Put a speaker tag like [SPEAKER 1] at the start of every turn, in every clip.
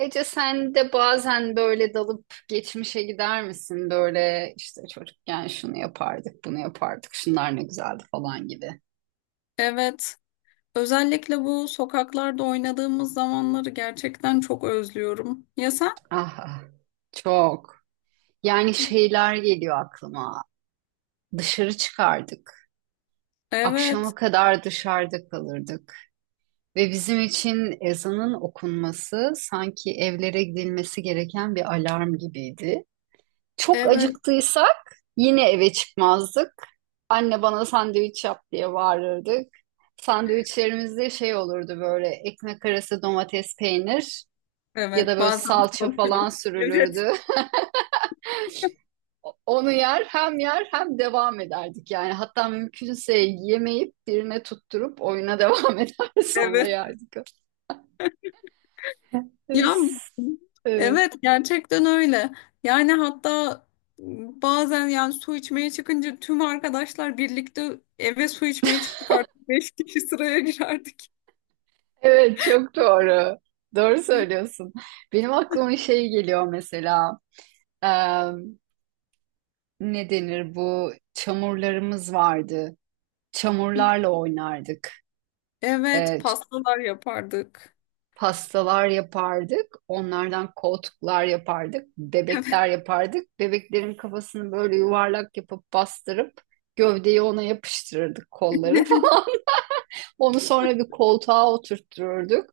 [SPEAKER 1] Ece, sen de bazen böyle dalıp geçmişe gider misin? Böyle işte çocukken şunu yapardık, bunu yapardık, şunlar ne güzeldi falan gibi.
[SPEAKER 2] Evet. Özellikle bu sokaklarda oynadığımız zamanları gerçekten çok özlüyorum. Ya sen?
[SPEAKER 1] Ah, ah, çok. Yani şeyler geliyor aklıma. Dışarı çıkardık.
[SPEAKER 2] Evet.
[SPEAKER 1] Akşama kadar dışarıda kalırdık. Ve bizim için ezanın okunması sanki evlere gidilmesi gereken bir alarm gibiydi. Çok
[SPEAKER 2] Evet.
[SPEAKER 1] acıktıysak yine eve çıkmazdık. Anne bana sandviç yap diye bağırırdık. Sandviçlerimizde şey olurdu böyle ekmek arası domates peynir ya da
[SPEAKER 2] Evet.
[SPEAKER 1] böyle
[SPEAKER 2] Bazen
[SPEAKER 1] salça falan
[SPEAKER 2] korkuyorum. Evet.
[SPEAKER 1] sürülürdü. Onu yer hem yer hem devam ederdik yani. Hatta mümkünse yemeyip birine tutturup oyuna devam eder sonra
[SPEAKER 2] Evet.
[SPEAKER 1] yerdik.
[SPEAKER 2] Ya,
[SPEAKER 1] Evet,
[SPEAKER 2] evet, gerçekten öyle. Yani hatta bazen su içmeye çıkınca tüm arkadaşlar birlikte eve su içmeye çıkardık. Beş kişi sıraya girerdik.
[SPEAKER 1] evet, çok doğru. Doğru söylüyorsun. Benim aklıma şey geliyor mesela. Ne denir, bu çamurlarımız vardı. Çamurlarla oynardık.
[SPEAKER 2] Evet.
[SPEAKER 1] Ee,
[SPEAKER 2] Pastalar yapardık.
[SPEAKER 1] Pastalar yapardık. Onlardan koltuklar yapardık. Bebekler yapardık. Bebeklerin kafasını böyle yuvarlak yapıp bastırıp gövdeyi ona yapıştırırdık, kolları
[SPEAKER 2] Evet.
[SPEAKER 1] falan. Onu sonra bir koltuğa oturttururduk.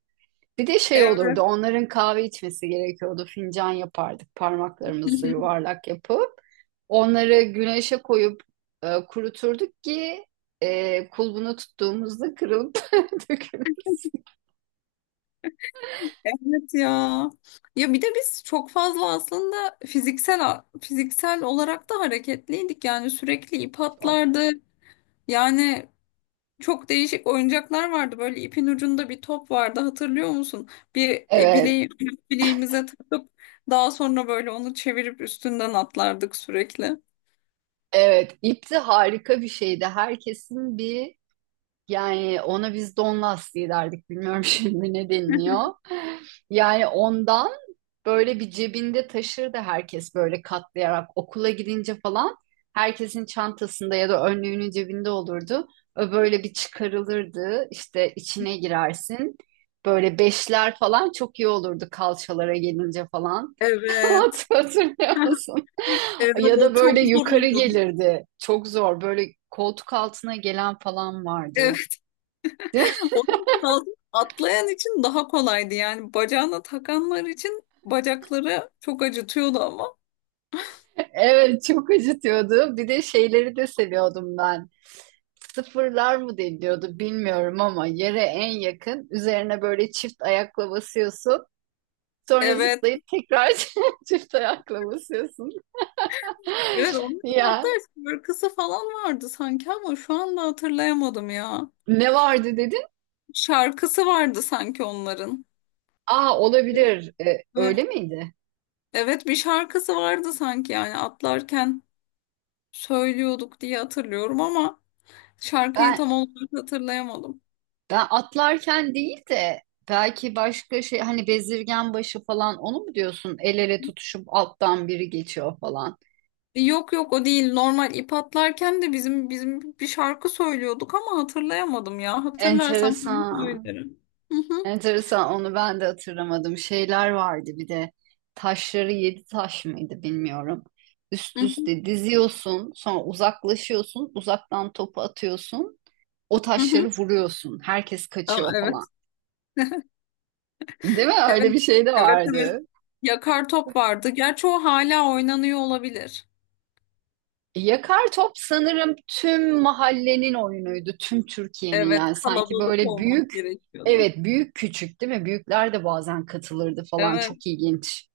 [SPEAKER 1] Bir de şey
[SPEAKER 2] Evet.
[SPEAKER 1] olurdu, onların kahve içmesi gerekiyordu. Fincan yapardık parmaklarımızla yuvarlak yapıp. Onları güneşe koyup kuruturduk ki kulbunu tuttuğumuzda kırılıp dökülmesin.
[SPEAKER 2] Evet ya. Ya bir de biz çok fazla aslında fiziksel olarak da hareketliydik. Yani sürekli ip
[SPEAKER 1] Çok.
[SPEAKER 2] atlardı. Yani çok değişik oyuncaklar vardı. Böyle ipin ucunda bir top vardı. Hatırlıyor musun? Bir
[SPEAKER 1] Evet,
[SPEAKER 2] bileğimize takıp daha sonra böyle onu çevirip üstünden atlardık sürekli.
[SPEAKER 1] evet. İp harika bir şeydi. Herkesin bir, yani ona biz don lastiği derdik. Bilmiyorum şimdi ne deniliyor. Yani ondan böyle bir cebinde taşırdı herkes, böyle katlayarak okula gidince falan herkesin çantasında ya da önlüğünün cebinde olurdu. O böyle bir çıkarılırdı işte, içine girersin. Böyle beşler falan çok iyi olurdu kalçalara gelince falan.
[SPEAKER 2] Evet.
[SPEAKER 1] Hatırlıyor musun?
[SPEAKER 2] Evet,
[SPEAKER 1] Ya
[SPEAKER 2] o
[SPEAKER 1] da
[SPEAKER 2] çok
[SPEAKER 1] böyle
[SPEAKER 2] zor
[SPEAKER 1] yukarı
[SPEAKER 2] oluyordu.
[SPEAKER 1] gelirdi. Çok zor. Böyle koltuk altına gelen falan vardı.
[SPEAKER 2] Onun için atlayan için daha kolaydı. Yani bacağına takanlar için bacakları çok acıtıyordu ama.
[SPEAKER 1] Evet, çok acıtıyordu. Bir de şeyleri de seviyordum ben. Sıfırlar mı deniliyordu bilmiyorum ama yere en yakın, üzerine böyle çift ayakla basıyorsun. Sonra
[SPEAKER 2] Evet.
[SPEAKER 1] zıplayıp tekrar çift ayakla basıyorsun.
[SPEAKER 2] Evet, onların hatta
[SPEAKER 1] Ya,
[SPEAKER 2] şarkısı falan vardı sanki ama şu anda hatırlayamadım ya.
[SPEAKER 1] ne vardı dedin?
[SPEAKER 2] Şarkısı vardı sanki onların.
[SPEAKER 1] Aa, olabilir.
[SPEAKER 2] Evet.
[SPEAKER 1] Öyle miydi?
[SPEAKER 2] Evet, bir şarkısı vardı sanki yani atlarken söylüyorduk diye hatırlıyorum ama şarkıyı
[SPEAKER 1] Ben
[SPEAKER 2] tam olarak hatırlayamadım.
[SPEAKER 1] Ben atlarken değil de belki başka şey, hani bezirgen başı falan, onu mu diyorsun? El ele tutuşup alttan biri geçiyor falan.
[SPEAKER 2] Yok, yok, o değil. Normal ip atlarken de bizim bir şarkı söylüyorduk ama hatırlayamadım ya. Hatırlarsam sana
[SPEAKER 1] Enteresan.
[SPEAKER 2] söylerim. Hı hı,
[SPEAKER 1] Enteresan, onu ben de hatırlamadım. Şeyler vardı bir de, taşları, yedi taş mıydı bilmiyorum. Üst
[SPEAKER 2] hı hı,
[SPEAKER 1] üste diziyorsun, sonra uzaklaşıyorsun, uzaktan topu atıyorsun, o
[SPEAKER 2] hı
[SPEAKER 1] taşları
[SPEAKER 2] hı.
[SPEAKER 1] vuruyorsun, herkes
[SPEAKER 2] Aa,
[SPEAKER 1] kaçıyor falan.
[SPEAKER 2] evet.
[SPEAKER 1] Değil mi, öyle
[SPEAKER 2] Evet.
[SPEAKER 1] bir şey de
[SPEAKER 2] Evet, evet.
[SPEAKER 1] vardı.
[SPEAKER 2] Yakar top vardı. Gerçi o hala oynanıyor olabilir.
[SPEAKER 1] Yakar top sanırım tüm mahallenin oyunuydu, tüm Türkiye'nin,
[SPEAKER 2] Evet,
[SPEAKER 1] yani sanki
[SPEAKER 2] kalabalık
[SPEAKER 1] böyle büyük,
[SPEAKER 2] olmak gerekiyordu.
[SPEAKER 1] evet, büyük küçük değil mi? Büyükler de bazen katılırdı falan,
[SPEAKER 2] Evet.
[SPEAKER 1] çok ilginç.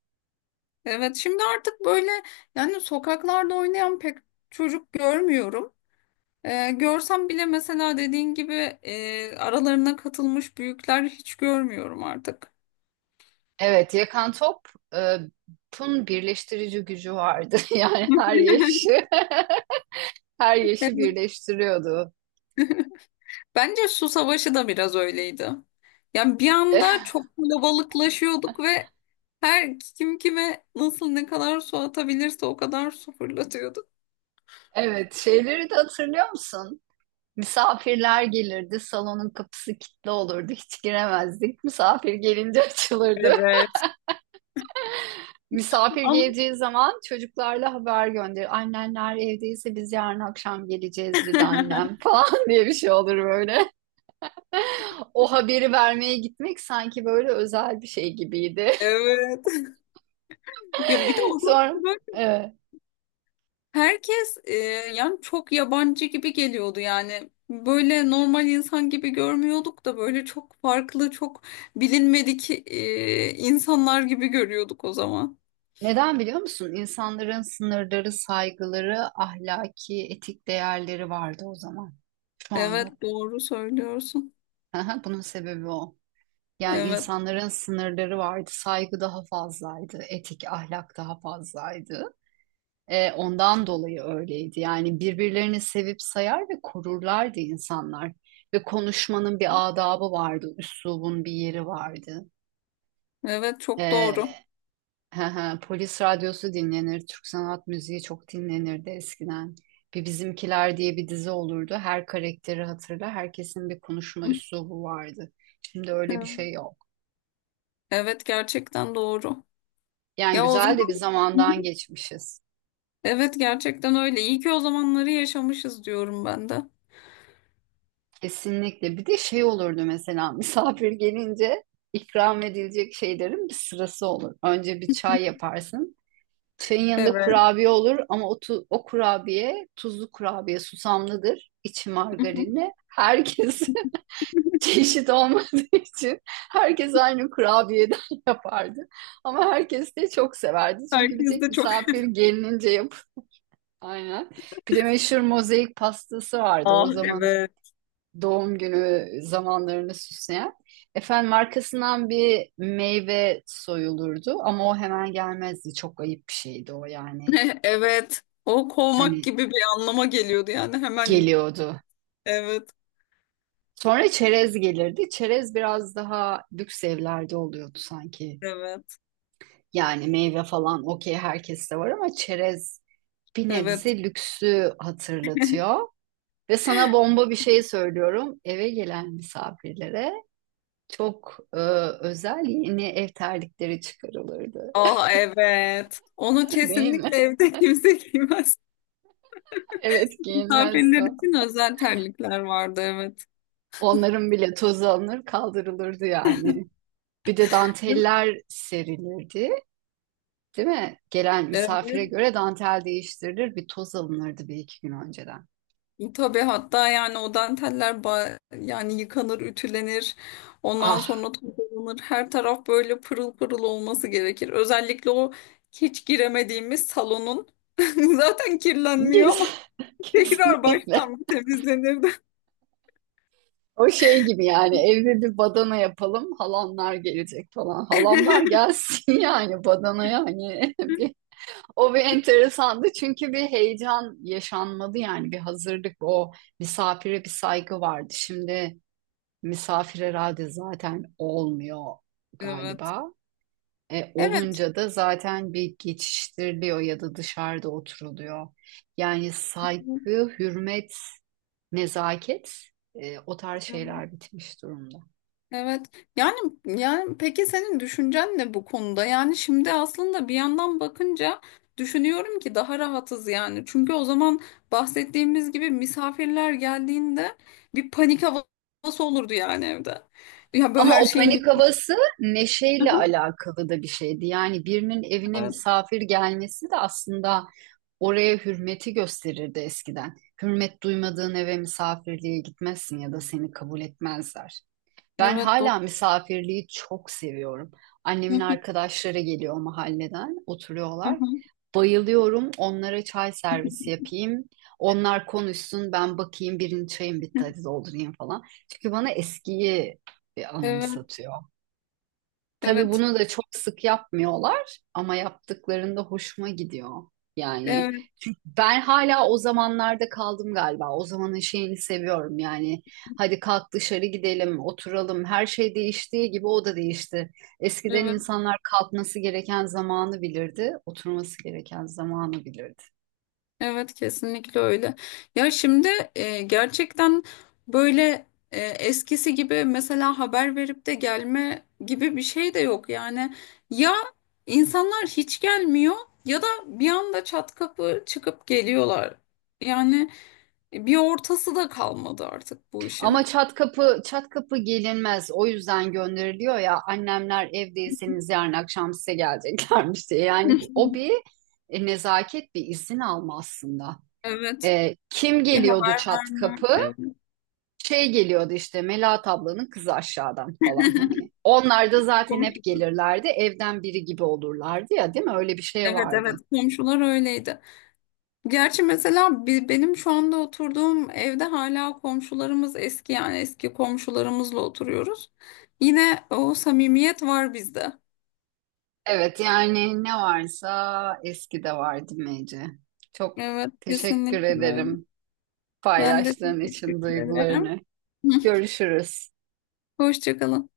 [SPEAKER 2] Evet. Şimdi artık böyle yani sokaklarda oynayan pek çocuk görmüyorum. Görsem bile mesela dediğin gibi aralarına katılmış büyükler hiç görmüyorum artık.
[SPEAKER 1] Evet, yakan topun birleştirici gücü vardı. Yani her yaşı, her yaşı
[SPEAKER 2] Evet.
[SPEAKER 1] birleştiriyordu.
[SPEAKER 2] Bence su savaşı da biraz öyleydi. Yani bir anda çok kalabalıklaşıyorduk ve her kim kime nasıl ne kadar su atabilirse o kadar su fırlatıyordu.
[SPEAKER 1] Evet, şeyleri de hatırlıyor musun? Misafirler gelirdi, salonun kapısı kilitli olurdu, hiç giremezdik. Misafir gelince açılırdı.
[SPEAKER 2] Evet.
[SPEAKER 1] Misafir
[SPEAKER 2] Ama
[SPEAKER 1] geleceği zaman çocuklarla haber gönderir. Annenler evdeyse biz yarın akşam geleceğiz dedi annem falan diye bir şey olur böyle. O haberi vermeye gitmek sanki böyle özel bir şey gibiydi.
[SPEAKER 2] evet. Ya bir de o zaman
[SPEAKER 1] Sonra
[SPEAKER 2] böyle
[SPEAKER 1] evet.
[SPEAKER 2] herkes yani çok yabancı gibi geliyordu yani. Böyle normal insan gibi görmüyorduk da böyle çok farklı, çok bilinmedik insanlar gibi görüyorduk o zaman.
[SPEAKER 1] Neden biliyor musun? İnsanların sınırları, saygıları, ahlaki, etik değerleri vardı o zaman. Şu an
[SPEAKER 2] Evet,
[SPEAKER 1] yok.
[SPEAKER 2] doğru söylüyorsun.
[SPEAKER 1] Aha, bunun sebebi o. Yani
[SPEAKER 2] Evet.
[SPEAKER 1] insanların sınırları vardı, saygı daha fazlaydı, etik, ahlak daha fazlaydı. Ondan dolayı öyleydi. Yani birbirlerini sevip sayar ve korurlardı insanlar. Ve konuşmanın bir adabı vardı, üslubun bir yeri vardı.
[SPEAKER 2] Evet, çok
[SPEAKER 1] E,
[SPEAKER 2] doğru.
[SPEAKER 1] Hı hı, polis radyosu dinlenir, Türk sanat müziği çok dinlenirdi eskiden. Bir Bizimkiler diye bir dizi olurdu. Her karakteri hatırla, herkesin bir konuşma üslubu vardı. Şimdi öyle bir
[SPEAKER 2] Evet,
[SPEAKER 1] şey yok.
[SPEAKER 2] evet, gerçekten doğru.
[SPEAKER 1] Yani
[SPEAKER 2] Ya, o zaman.
[SPEAKER 1] güzel de bir
[SPEAKER 2] Hı
[SPEAKER 1] zamandan
[SPEAKER 2] hı.
[SPEAKER 1] geçmişiz.
[SPEAKER 2] Evet, gerçekten öyle. İyi ki o zamanları yaşamışız diyorum ben de.
[SPEAKER 1] Kesinlikle. Bir de şey olurdu mesela, misafir gelince ikram edilecek şeylerin bir sırası olur. Önce bir çay yaparsın. Çayın yanında
[SPEAKER 2] Evet.
[SPEAKER 1] kurabiye olur ama o, o kurabiye tuzlu kurabiye susamlıdır. İçi
[SPEAKER 2] Hı hı.
[SPEAKER 1] margarinli. Herkes çeşit olmadığı için herkes aynı kurabiyeden yapardı. Ama herkes de çok severdi. Çünkü bir
[SPEAKER 2] Herkes
[SPEAKER 1] tek
[SPEAKER 2] de çok.
[SPEAKER 1] misafir gelinince yap. Aynen. Bir de meşhur mozaik pastası vardı.
[SPEAKER 2] Ah,
[SPEAKER 1] O zamanın
[SPEAKER 2] evet.
[SPEAKER 1] doğum günü zamanlarını süsleyen. Efendim markasından bir meyve soyulurdu ama o hemen gelmezdi. Çok ayıp bir şeydi o yani.
[SPEAKER 2] Evet. O kovmak
[SPEAKER 1] Hani
[SPEAKER 2] gibi bir anlama geliyordu yani hemen.
[SPEAKER 1] geliyordu.
[SPEAKER 2] Evet.
[SPEAKER 1] Sonra çerez gelirdi. Çerez biraz daha lüks evlerde oluyordu sanki.
[SPEAKER 2] Evet.
[SPEAKER 1] Yani meyve falan okey, herkeste var ama çerez bir
[SPEAKER 2] Evet.
[SPEAKER 1] nebze lüksü hatırlatıyor. Ve sana bomba bir şey söylüyorum. Eve gelen misafirlere çok özel yeni ev terlikleri çıkarılırdı.
[SPEAKER 2] Ah, evet. Onu
[SPEAKER 1] Değil
[SPEAKER 2] kesinlikle
[SPEAKER 1] mi?
[SPEAKER 2] evde kimse giymez.
[SPEAKER 1] Evet,
[SPEAKER 2] Misafirler
[SPEAKER 1] giyinmezse.
[SPEAKER 2] için özel terlikler vardı, evet.
[SPEAKER 1] Onların bile tozu alınır kaldırılırdı yani. Bir de danteller serilirdi. Değil mi? Gelen
[SPEAKER 2] Evet.
[SPEAKER 1] misafire göre dantel değiştirilir. Bir toz alınırdı bir iki gün önceden.
[SPEAKER 2] Tabii hatta yani o danteller yani yıkanır, ütülenir. Ondan
[SPEAKER 1] Ah,
[SPEAKER 2] sonra toplanır. Her taraf böyle pırıl pırıl olması gerekir. Özellikle o hiç giremediğimiz salonun zaten kirlenmiyor ama
[SPEAKER 1] Kes-
[SPEAKER 2] tekrar
[SPEAKER 1] kesinlikle.
[SPEAKER 2] baştan bir temizlenirdi.
[SPEAKER 1] O şey gibi yani, evde bir badana yapalım, halamlar gelecek falan. Halamlar gelsin yani badanaya, hani bir, o bir enteresandı çünkü bir heyecan yaşanmadı yani, bir hazırlık, o misafire bir saygı vardı. Şimdi misafir herhalde zaten olmuyor
[SPEAKER 2] Evet.
[SPEAKER 1] galiba.
[SPEAKER 2] Evet.
[SPEAKER 1] Olunca da zaten bir geçiştiriliyor ya da dışarıda oturuluyor. Yani saygı, hürmet, nezaket, o tarz şeyler bitmiş durumda.
[SPEAKER 2] Evet. Yani yani peki senin düşüncen ne bu konuda? Yani şimdi aslında bir yandan bakınca düşünüyorum ki daha rahatız yani. Çünkü o zaman bahsettiğimiz gibi misafirler geldiğinde bir panik havası olurdu yani evde. Ya böyle
[SPEAKER 1] Ama
[SPEAKER 2] her
[SPEAKER 1] o
[SPEAKER 2] şeyin
[SPEAKER 1] panik
[SPEAKER 2] mü-
[SPEAKER 1] havası neşeyle alakalı da bir şeydi. Yani birinin evine
[SPEAKER 2] Evet.
[SPEAKER 1] misafir gelmesi de aslında oraya hürmeti gösterirdi eskiden. Hürmet duymadığın eve misafirliğe gitmezsin ya da seni kabul etmezler. Ben
[SPEAKER 2] Evet, doğru.
[SPEAKER 1] hala misafirliği çok seviyorum. Annemin arkadaşları geliyor mahalleden, oturuyorlar. Bayılıyorum. Onlara çay servisi yapayım. Onlar konuşsun, ben bakayım, birinci çayım bitti, hadi doldurayım falan. Çünkü bana eskiyi bir
[SPEAKER 2] Evet.
[SPEAKER 1] anımsatıyor. Tabii
[SPEAKER 2] Evet.
[SPEAKER 1] bunu da çok sık yapmıyorlar ama yaptıklarında hoşuma gidiyor. Yani,
[SPEAKER 2] Evet.
[SPEAKER 1] çünkü ben hala o zamanlarda kaldım galiba. O zamanın şeyini seviyorum yani. Hadi kalk dışarı gidelim, oturalım. Her şey değiştiği gibi o da değişti. Eskiden
[SPEAKER 2] Evet.
[SPEAKER 1] insanlar kalkması gereken zamanı bilirdi, oturması gereken zamanı bilirdi.
[SPEAKER 2] Evet, kesinlikle öyle. Ya şimdi gerçekten böyle eskisi gibi mesela haber verip de gelme gibi bir şey de yok. Yani ya insanlar hiç gelmiyor ya da bir anda çat kapı çıkıp geliyorlar. Yani bir ortası da kalmadı artık bu
[SPEAKER 1] Ama
[SPEAKER 2] işin.
[SPEAKER 1] çat kapı çat kapı gelinmez. O yüzden gönderiliyor ya, annemler evdeyseniz yarın akşam size geleceklermiş diye. Yani o bir nezaket, bir izin alma aslında.
[SPEAKER 2] Evet,
[SPEAKER 1] Kim
[SPEAKER 2] bir
[SPEAKER 1] geliyordu
[SPEAKER 2] haber
[SPEAKER 1] çat
[SPEAKER 2] verme.
[SPEAKER 1] kapı?
[SPEAKER 2] Evet,
[SPEAKER 1] Şey geliyordu işte, Melahat ablanın kızı aşağıdan falan hani. Onlar da zaten hep
[SPEAKER 2] komşular.
[SPEAKER 1] gelirlerdi. Evden biri gibi olurlardı ya, değil mi? Öyle bir şey
[SPEAKER 2] Evet, evet,
[SPEAKER 1] vardı.
[SPEAKER 2] komşular öyleydi. Gerçi mesela benim şu anda oturduğum evde hala komşularımız eski yani eski komşularımızla oturuyoruz. Yine o samimiyet var bizde.
[SPEAKER 1] Evet, yani ne varsa eskide vardı, Mece. Çok
[SPEAKER 2] Evet,
[SPEAKER 1] teşekkür
[SPEAKER 2] kesinlikle öyle.
[SPEAKER 1] ederim,
[SPEAKER 2] Ben de
[SPEAKER 1] paylaştığın için
[SPEAKER 2] teşekkür ederim.
[SPEAKER 1] duygularını. Görüşürüz.
[SPEAKER 2] Hoşça kalın.